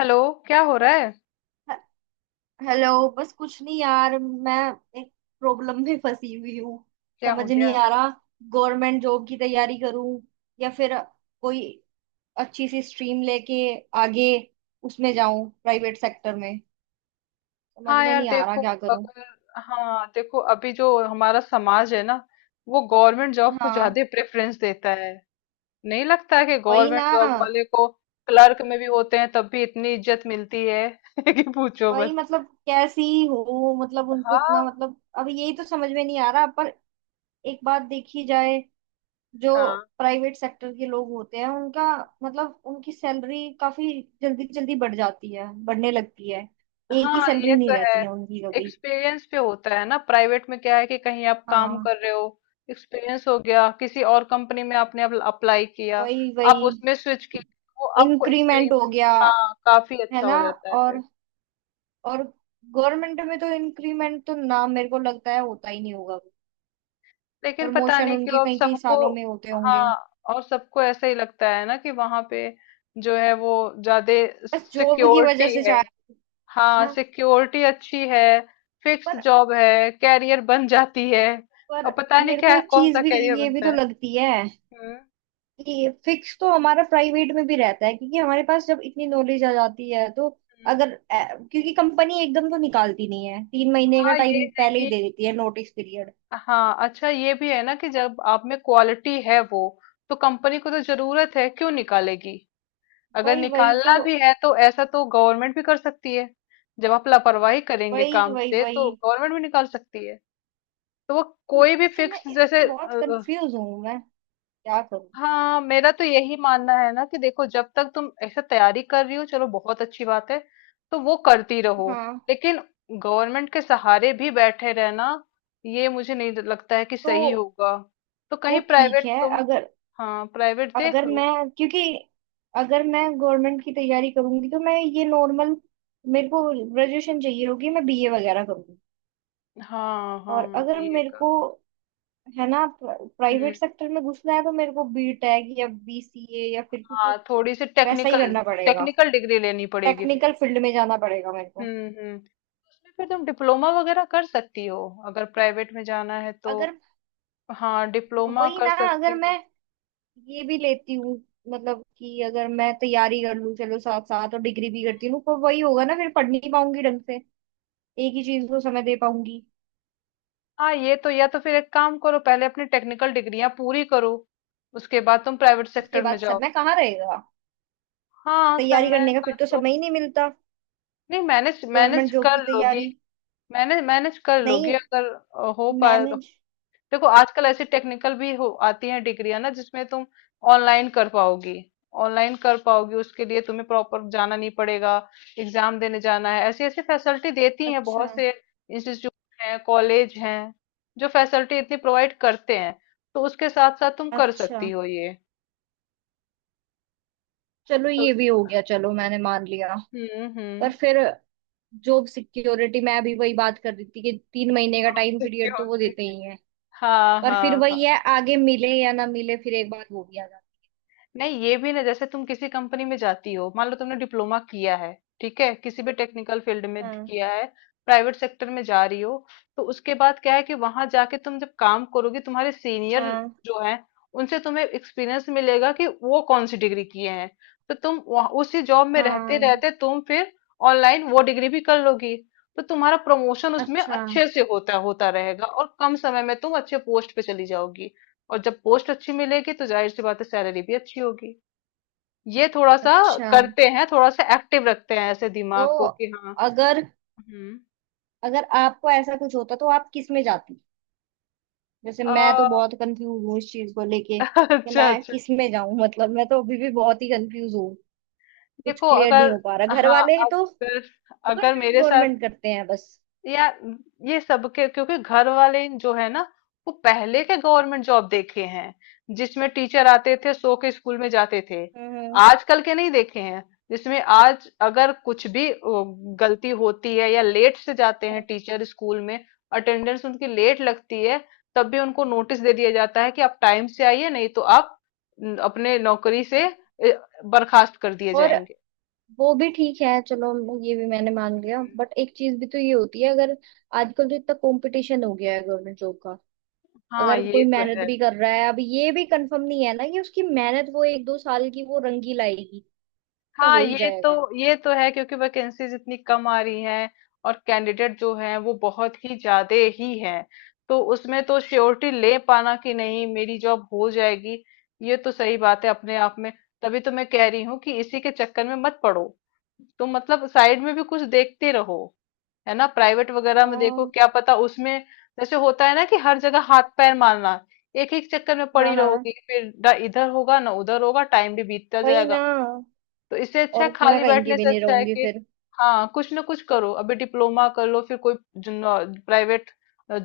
Hello. क्या हो रहा है? ह- हेलो। बस कुछ नहीं यार, मैं एक प्रॉब्लम में फंसी हुई हूँ। क्या हो समझ नहीं गया? आ रहा गवर्नमेंट जॉब की तैयारी करूँ या फिर कोई अच्छी सी स्ट्रीम लेके आगे उसमें जाऊं प्राइवेट सेक्टर में। समझ हाँ में यार, नहीं आ रहा देखो, क्या करूं। अगर हाँ, देखो, अभी जो हमारा समाज है ना, वो गवर्नमेंट जॉब को हाँ, ज्यादा प्रेफरेंस देता है। नहीं लगता है कि वही गवर्नमेंट ना। जॉब वाले को, क्लर्क में भी होते हैं तब भी इतनी इज्जत मिलती है कि पूछो बस। वही मतलब कैसी हो मतलब उनको इतना हाँ, मतलब अब यही तो समझ में नहीं आ रहा पर। एक बात देखी जाए, जो हाँ, प्राइवेट सेक्टर के लोग होते हैं उनका मतलब उनकी सैलरी काफी जल्दी जल्दी बढ़ जाती है, बढ़ने लगती है। एक ही हाँ, ये सैलरी नहीं तो है। रहती है उनकी कभी। एक्सपीरियंस पे होता है ना। प्राइवेट में क्या है कि कहीं आप काम हाँ, कर रहे हो, एक्सपीरियंस हो गया, किसी और कंपनी में आपने अप्लाई किया, वही आप वही। उसमें स्विच किए, वो आपको इंक्रीमेंट हो इंक्रीमेंट, गया, हाँ, काफी है अच्छा ना। हो जाता है और फिर। और गवर्नमेंट में तो इंक्रीमेंट तो ना मेरे को लगता है होता ही नहीं होगा। लेकिन पता प्रमोशन नहीं उनके क्यों अब कई कई सबको, सालों में होते होंगे। हाँ, और सबको ऐसा ही लगता है ना कि वहां पे जो है वो ज्यादा बस जॉब की वजह सिक्योरिटी से है। शायद हाँ, ना। सिक्योरिटी अच्छी है। फिक्स पर जॉब है, कैरियर बन जाती है। पर और पता नहीं मेरे को क्या, एक कौन चीज सा भी कैरियर ये भी बनता तो है। लगती है। हम्म, ये फिक्स तो हमारा प्राइवेट में भी रहता है, क्योंकि हमारे पास जब इतनी नॉलेज आ जाती है तो हम्म। अगर क्योंकि कंपनी एकदम तो निकालती नहीं है, 3 महीने का हाँ, ये टाइम है पहले ही कि, दे देती है, नोटिस पीरियड। हाँ, अच्छा ये भी है ना कि जब आप में क्वालिटी है, वो तो कंपनी को तो जरूरत है, क्यों निकालेगी। अगर वही वही तो। निकालना भी है तो ऐसा तो गवर्नमेंट भी कर सकती है। जब आप लापरवाही करेंगे वही काम वही से तो वही। गवर्नमेंट भी निकाल सकती है। तो वो तो कोई भी इससे मैं फिक्स जैसे, इसमें बहुत कंफ्यूज हूँ, मैं क्या करूँ। हाँ, मेरा तो यही मानना है ना कि देखो, जब तक तुम ऐसे तैयारी कर रही हो चलो बहुत अच्छी बात है, तो वो करती रहो। हाँ। लेकिन गवर्नमेंट के सहारे भी बैठे रहना, ये मुझे नहीं लगता है कि तो सही होगा। तो वो कहीं ठीक प्राइवेट है तुम, अगर। हाँ, प्राइवेट देख अगर मैं लो। क्योंकि अगर मैं गवर्नमेंट की तैयारी करूंगी तो मैं ये नॉर्मल मेरे को ग्रेजुएशन चाहिए होगी, मैं बीए वगैरह करूंगी। हाँ, और हाँ, अगर BA मेरे का। को, है ना, हम्म, प्राइवेट सेक्टर में घुसना है तो मेरे को बीटेक या बीसीए या फिर कुछ हाँ, थोड़ी सी वैसा ही टेक्निकल, करना पड़ेगा। टेक्निकल डिग्री लेनी पड़ेगी फिर। टेक्निकल फील्ड में जाना पड़ेगा मेरे को। हम्म, हम्म। उसमें फिर तुम डिप्लोमा वगैरह कर सकती हो अगर प्राइवेट में जाना है तो। अगर हाँ, डिप्लोमा वही कर ना, अगर सकती मैं हो। ये भी लेती हूँ मतलब कि अगर मैं तैयारी कर लूँ चलो साथ साथ और डिग्री भी करती हूँ पर वही होगा ना फिर पढ़ नहीं पाऊंगी ढंग से। एक ही चीज को समय दे पाऊंगी। हाँ, ये तो, या तो फिर एक काम करो, पहले अपनी टेक्निकल डिग्रियां पूरी करो, उसके बाद तुम प्राइवेट उसके सेक्टर में बाद जाओ। समय कहाँ रहेगा। हाँ, तैयारी समय करने का का फिर तो तो, समय ही नहीं मिलता। नहीं, मैनेज मैनेज गवर्नमेंट जॉब की कर लोगी। तैयारी। मैनेज मैनेज कर लोगी नहीं। अगर हो पा। मैनेज। देखो, आजकल ऐसी टेक्निकल भी हो आती हैं डिग्रियां ना, जिसमें तुम ऑनलाइन कर पाओगी। ऑनलाइन कर पाओगी, उसके लिए तुम्हें प्रॉपर जाना नहीं पड़ेगा, एग्जाम देने जाना है। ऐसी ऐसी फैसिलिटी देती हैं, अच्छा, बहुत से इंस्टीट्यूट हैं, कॉलेज हैं जो फैसिलिटी इतनी प्रोवाइड करते हैं। तो उसके साथ साथ तुम कर अच्छा। सकती हो ये। चलो तो ये उस- भी हो गया, चलो मैंने मान लिया। हम्म, पर हम्म। फिर जॉब सिक्योरिटी, मैं अभी वही बात कर रही थी कि 3 महीने का जॉब टाइम पीरियड तो वो सिक्योर देते ही है। हाँ, पर फिर हाँ। वही है, आगे मिले या ना मिले, फिर एक बार वो भी आ जाता नहीं, ये भी ना, जैसे तुम किसी कंपनी में जाती हो, मान लो तुमने डिप्लोमा किया है, ठीक है, किसी भी टेक्निकल फील्ड है। में हाँ, किया है, प्राइवेट सेक्टर में जा रही हो, तो उसके बाद क्या है कि वहां जाके तुम जब काम करोगे, तुम्हारे सीनियर हाँ, जो है, उनसे तुम्हें एक्सपीरियंस मिलेगा कि वो कौन सी डिग्री किए हैं। तो तुम उसी जॉब में रहते हाँ। रहते तुम फिर ऑनलाइन वो डिग्री भी कर लोगी। तो तुम्हारा प्रमोशन उसमें अच्छा, अच्छे से होता होता रहेगा, और कम समय में तुम अच्छे पोस्ट पे चली जाओगी। और जब पोस्ट अच्छी मिलेगी तो जाहिर सी बात है, सैलरी भी अच्छी होगी। ये थोड़ा सा अच्छा। करते हैं, थोड़ा सा एक्टिव रखते हैं ऐसे तो दिमाग को कि, हाँ। अगर हम्म, अगर आपको ऐसा कुछ होता तो आप किस में जाती। जैसे मैं तो आ, बहुत कंफ्यूज हूँ इस चीज को लेके कि अच्छा, मैं अच्छा। किस में जाऊं, मतलब मैं तो अभी भी बहुत ही कंफ्यूज हूँ। कुछ देखो, क्लियर नहीं अगर हो पा रहा, घर हाँ, वाले तो अगर अगर गवर्नमेंट मेरे साथ, गवर्नमेंट करते हैं बस। यार, ये सबके क्योंकि घर वाले जो है ना, वो पहले के गवर्नमेंट जॉब देखे हैं, जिसमें टीचर आते थे सो के स्कूल में जाते थे। हम्म आजकल के नहीं देखे हैं, जिसमें आज अगर कुछ भी गलती होती है या लेट से जाते हैं हम्म, टीचर स्कूल में, अटेंडेंस उनकी लेट लगती है, तब भी उनको नोटिस दे दिया जाता है कि आप टाइम से आइए, नहीं तो आप न, अपने नौकरी से ए, बर्खास्त कर दिए और जाएंगे। वो भी ठीक है, चलो ये भी मैंने मान लिया, हम्म। बट एक चीज भी तो ये होती है अगर आजकल तो इतना कंपटीशन हो गया है गवर्नमेंट जॉब का। हाँ, अगर ये कोई तो मेहनत है। भी कर रहा है, अब ये भी कंफर्म नहीं है ना कि उसकी मेहनत वो एक दो साल की वो रंगी लाएगी। तो हाँ, हो ही ये तो जाएगा। ये तो है क्योंकि वैकेंसीज इतनी कम आ रही हैं, और कैंडिडेट जो हैं वो बहुत ही ज्यादा ही हैं। तो उसमें तो श्योरिटी ले पाना कि नहीं मेरी जॉब हो जाएगी, ये तो सही बात है अपने आप में। तभी तो मैं कह रही हूँ कि इसी के चक्कर में मत पड़ो, तुम मतलब साइड में भी कुछ देखते रहो। है ना, प्राइवेट वगैरह में देखो, हाँ, क्या पता उसमें, जैसे होता है ना कि हर जगह हाथ पैर मारना, एक एक चक्कर में हाँ, पड़ी हाँ, रहोगी फिर, ना इधर होगा ना उधर होगा, टाइम भी बीतता वही ना। जाएगा। तो इससे अच्छा है, और मैं खाली कहीं की बैठने भी से नहीं अच्छा है रहूंगी कि, फिर। हाँ, कुछ ना कुछ करो, अभी डिप्लोमा कर लो, फिर कोई प्राइवेट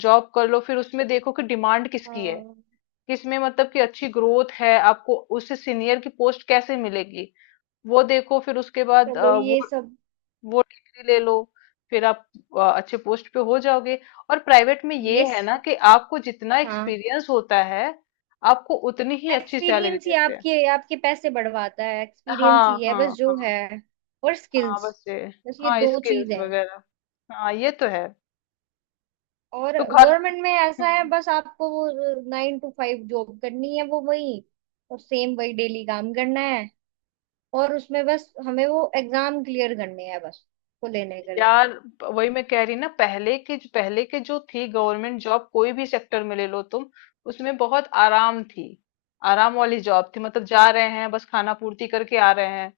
जॉब कर लो, फिर उसमें देखो कि डिमांड किसकी है, हाँ। किसमें मतलब कि अच्छी ग्रोथ है, आपको उससे सीनियर की पोस्ट कैसे मिलेगी, वो देखो फिर उसके बाद चलो वो ये सब। वो डिग्री ले लो, फिर आप अच्छे पोस्ट पे हो जाओगे। और प्राइवेट में ये ये है ना स... कि आपको जितना हाँ, एक्सपीरियंस होता है, आपको उतनी ही अच्छी सैलरी एक्सपीरियंस ही देते हैं। आपके आपके पैसे बढ़वाता है, एक्सपीरियंस हाँ, ही है बस हाँ, जो हाँ, है। और हाँ स्किल्स। बस ये, बस ये हाँ दो चीज स्किल्स है। वगैरह, हाँ ये तो है। और तो घर गवर्नमेंट में ऐसा है हम्म। बस आपको वो 9 to 5 जॉब करनी है वो वही। और सेम वही डेली काम करना है। और उसमें बस हमें वो एग्जाम क्लियर करने हैं बस को लेने के लिए। यार, वही मैं कह रही ना, पहले के जो थी गवर्नमेंट जॉब, कोई भी सेक्टर में ले लो तुम, उसमें बहुत आराम थी, आराम वाली जॉब थी, मतलब जा रहे हैं बस खाना पूर्ति करके आ रहे हैं,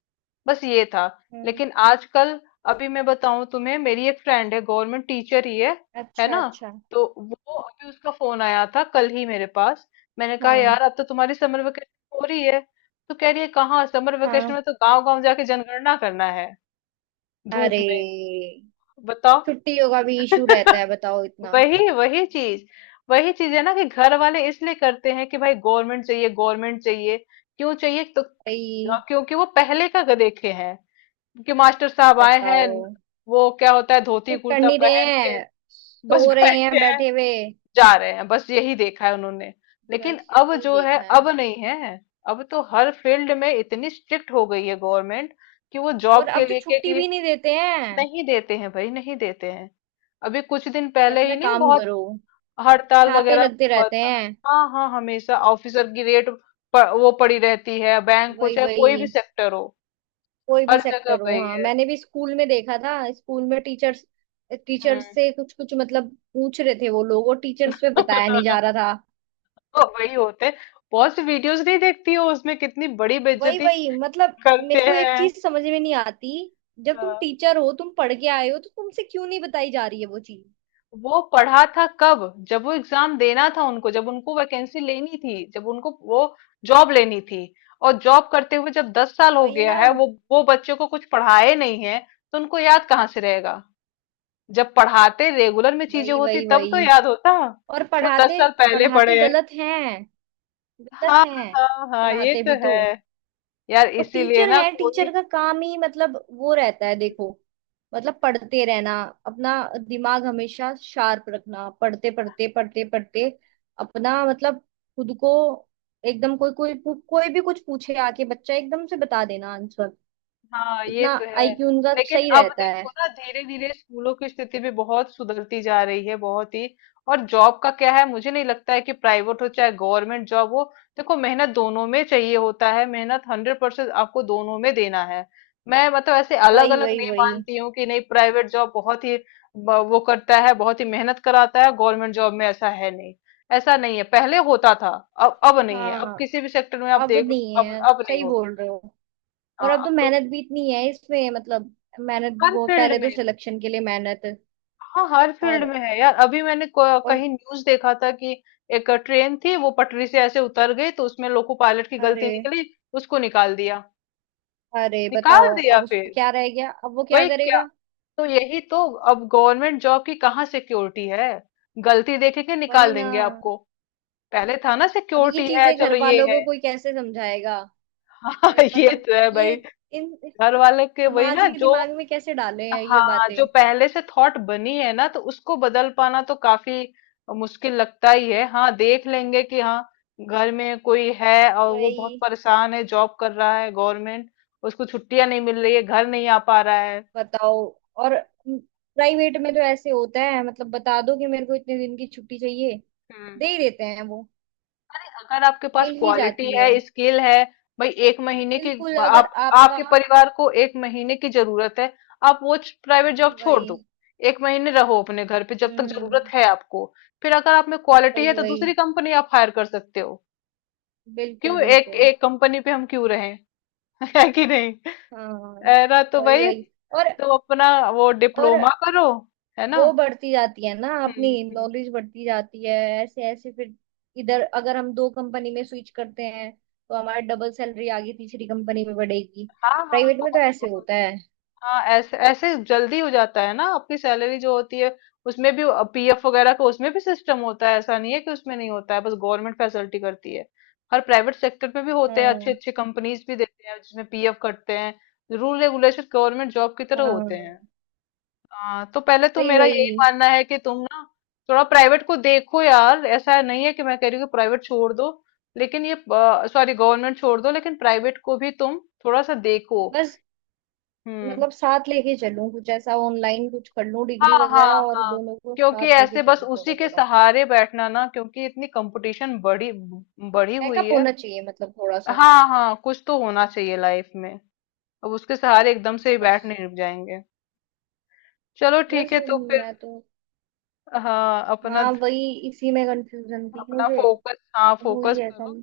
बस ये था। हम्म। लेकिन आजकल, अभी मैं बताऊं तुम्हें, मेरी एक फ्रेंड है गवर्नमेंट टीचर ही है अच्छा, ना, अच्छा। तो वो, अभी उसका फोन आया था कल ही मेरे पास, मैंने कहा हाँ, यार, अब तो तुम्हारी समर वेकेशन हो रही है, तो कह रही है कहाँ, समर वेकेशन हाँ। में तो गांव गांव जाके जनगणना करना है धूप अरे, में, बताओ। छुट्टियों का भी इशू रहता है, बताओ इतना। वही वही चीज, वही चीज है ना, कि घर वाले इसलिए करते हैं कि भाई गवर्नमेंट चाहिए, गवर्नमेंट चाहिए, क्यों चाहिए? तो भाई। क्योंकि वो पहले का देखे हैं, कि मास्टर साहब आए हैं, बताओ। वो क्या होता है धोती कुछ कर कुर्ता नहीं रहे पहन के, हैं, बस सो रहे बैठे हैं हैं, बैठे हुए। जा रहे हैं बस, यही देखा है उन्होंने। लेकिन बस अब यही जो है देखा है। अब नहीं है। अब तो हर फील्ड में इतनी स्ट्रिक्ट हो गई है गवर्नमेंट कि वो और जॉब अब के तो लिए के, छुट्टी भी कि नहीं देते हैं, नहीं देते हैं भाई, नहीं देते हैं। अभी कुछ दिन कि पहले अपना ही नहीं, काम बहुत करो, हड़ताल छापे वगैरह लगते हुआ रहते था। हैं। हाँ, हाँ, हमेशा ऑफिसर की रेट, वो पड़ी रहती है, बैंक हो वही चाहे कोई भी वही। सेक्टर हो, कोई भी हर जगह सेक्टर हो, वही हाँ, है। मैंने भी स्कूल में देखा था। स्कूल में टीचर्स, टीचर्स हम्म। से कुछ कुछ मतलब पूछ रहे थे वो लोग और टीचर्स पे बताया नहीं जा रहा था। वही होते हैं। बहुत सी वीडियोस नहीं देखती हो उसमें कितनी बड़ी वही बेइज्जती वही, मतलब मेरे करते को एक हैं। चीज समझ में नहीं आती। जब तुम हाँ। टीचर हो, तुम पढ़ के आए हो तो तुमसे क्यों नहीं बताई जा रही है वो चीज। वो पढ़ा था कब? जब वो एग्जाम देना था उनको, जब उनको वैकेंसी लेनी थी, जब उनको वो जॉब लेनी थी। और जॉब करते हुए जब 10 साल हो वही गया ना। है, वो बच्चे को कुछ पढ़ाए नहीं है, तो उनको याद कहाँ से रहेगा। जब पढ़ाते रेगुलर में चीजें वही होती वही तब तो वही। याद होता। और वो पढ़ाते, 10 साल पहले पढ़ाते पढ़े हैं। गलत हैं, गलत हाँ, हैं। हाँ, हाँ, ये पढ़ाते तो भी है। तो। यार, और इसीलिए टीचर ना है, कोई, टीचर का काम ही मतलब वो रहता है देखो, मतलब पढ़ते रहना, अपना दिमाग हमेशा शार्प रखना, पढ़ते पढ़ते पढ़ते पढ़ते, अपना मतलब खुद को एकदम, कोई कोई कोई भी कुछ पूछे आके बच्चा एकदम से बता देना आंसर। हाँ ये इतना तो है। आईक्यू उनका लेकिन सही अब रहता है। देखो ना, धीरे धीरे स्कूलों की स्थिति भी बहुत सुधरती जा रही है, बहुत ही। और जॉब का क्या है, मुझे नहीं लगता है कि प्राइवेट हो चाहे गवर्नमेंट जॉब हो, देखो मेहनत दोनों में चाहिए होता है, मेहनत 100% आपको दोनों में देना है। मैं मतलब ऐसे अलग वही अलग वही नहीं वही। मानती हूँ कि, नहीं, प्राइवेट जॉब बहुत ही वो करता है, बहुत ही मेहनत कराता है, गवर्नमेंट जॉब में ऐसा है नहीं। ऐसा नहीं है, पहले होता था, अब नहीं है, अब हाँ, किसी भी सेक्टर में आप अब देख लो, नहीं अब है, अब नहीं सही होता। बोल रहे हो। और हाँ, अब तो अब तो मेहनत भी इतनी है इसमें, मतलब मेहनत, हर वो फील्ड पहले में, तो सिलेक्शन के लिए मेहनत। हाँ हर फील्ड और में है यार। अभी मैंने और कहीं न्यूज देखा था कि एक ट्रेन थी, वो पटरी से ऐसे उतर गई, तो उसमें लोको पायलट की गलती अरे, निकली, उसको निकाल दिया, अरे, निकाल बताओ दिया अब फिर, उसका क्या रह गया, अब वो क्या वही क्या, करेगा। तो यही तो, अब गवर्नमेंट जॉब की कहाँ सिक्योरिटी है, गलती देखेंगे वही निकाल ना। देंगे आपको, पहले था ना अब ये सिक्योरिटी है, चीजें चलो घर ये वालों को है। कोई कैसे समझाएगा। हाँ, तो ये मतलब तो है ये भाई। इन इस घर वाले के वही समाज ना के जो, दिमाग में कैसे डाले हैं ये हाँ, जो बातें। पहले से थॉट बनी है ना, तो उसको बदल पाना तो काफी मुश्किल लगता ही है। हाँ, देख लेंगे कि, हाँ, घर में कोई है और वो बहुत वही। परेशान है, जॉब कर रहा है गवर्नमेंट, उसको छुट्टियां नहीं मिल रही है, घर नहीं आ पा रहा बताओ। और प्राइवेट में तो ऐसे होता है, मतलब बता दो कि मेरे को इतने दिन की छुट्टी चाहिए, है। दे ही देते हैं वो, अगर आपके पास मिल ही क्वालिटी जाती है। है, स्किल है, भाई एक महीने की, बिल्कुल, अगर आप आपका आपके परिवार को एक महीने की जरूरत है, आप वो प्राइवेट जॉब छोड़ वही, दो, एक महीने रहो अपने घर पे जब तक जरूरत हम्म, है आपको, फिर अगर आप में क्वालिटी है वही तो वही, दूसरी कंपनी आप हायर कर सकते हो। बिल्कुल, क्यों एक बिल्कुल। एक कंपनी पे हम क्यों रहें? है कि नहीं? हाँ, है ना, तो वही भाई, वही। और तो अपना वो और डिप्लोमा करो, है ना। वो बढ़ती जाती है ना अपनी, हम्म, हम्म, नॉलेज बढ़ती जाती है। ऐसे ऐसे फिर, इधर अगर हम दो कंपनी में स्विच करते हैं तो हमारा डबल सैलरी आगे तीसरी कंपनी में बढ़ेगी। हाँ, हाँ, प्राइवेट में तो बहुत ऐसे बहुत। होता है। हाँ, ऐसे ऐसे जल्दी हो जाता है ना, आपकी सैलरी जो होती है उसमें भी, PF वगैरह का उसमें भी सिस्टम होता है, ऐसा नहीं है कि उसमें नहीं होता है, बस गवर्नमेंट फैसिलिटी करती है। हर प्राइवेट सेक्टर में भी होते हैं, अच्छे हाँ, अच्छे कंपनीज भी देते हैं जिसमें PF कटते हैं, रूल रेगुलेशन गवर्नमेंट जॉब की तरह होते हैं। हाँ, हाँ, तो पहले तो वही मेरा यही वही। मानना है कि तुम ना, थोड़ा प्राइवेट को देखो यार, ऐसा नहीं है कि मैं कह रही हूँ कि प्राइवेट छोड़ दो, लेकिन ये, सॉरी, गवर्नमेंट छोड़ दो, लेकिन प्राइवेट को भी तुम थोड़ा सा देखो। बस हम्म, मतलब साथ लेके चलूं, कुछ ऐसा ऑनलाइन कुछ कर लूं डिग्री हाँ, हाँ, वगैरह, और हाँ, दोनों को क्योंकि साथ लेके ऐसे बस चलूं उसी थोड़ा के थोड़ा। सहारे बैठना ना, क्योंकि इतनी कंपटीशन बढ़ी बढ़ी हुई बैकअप है। होना चाहिए मतलब थोड़ा सा। हाँ, हाँ, कुछ तो होना चाहिए लाइफ में, अब उसके सहारे एकदम से हाँ, ही बस। बैठ नहीं जाएंगे। चलो ठीक बस है, तो फिर, मैं तो, हाँ, अपना हाँ वही, इसी में कंफ्यूजन थी अपना मुझे। फोकस, हाँ, अब हुई फोकस है करो। कम।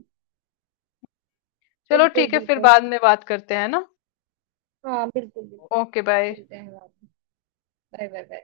चलो बिल्कुल, ठीक है, फिर बिल्कुल। बाद में बात करते हैं ना। हाँ, बिल्कुल, बिल्कुल। Okay, bye. मिलते हैं, बाय। Bye, bye.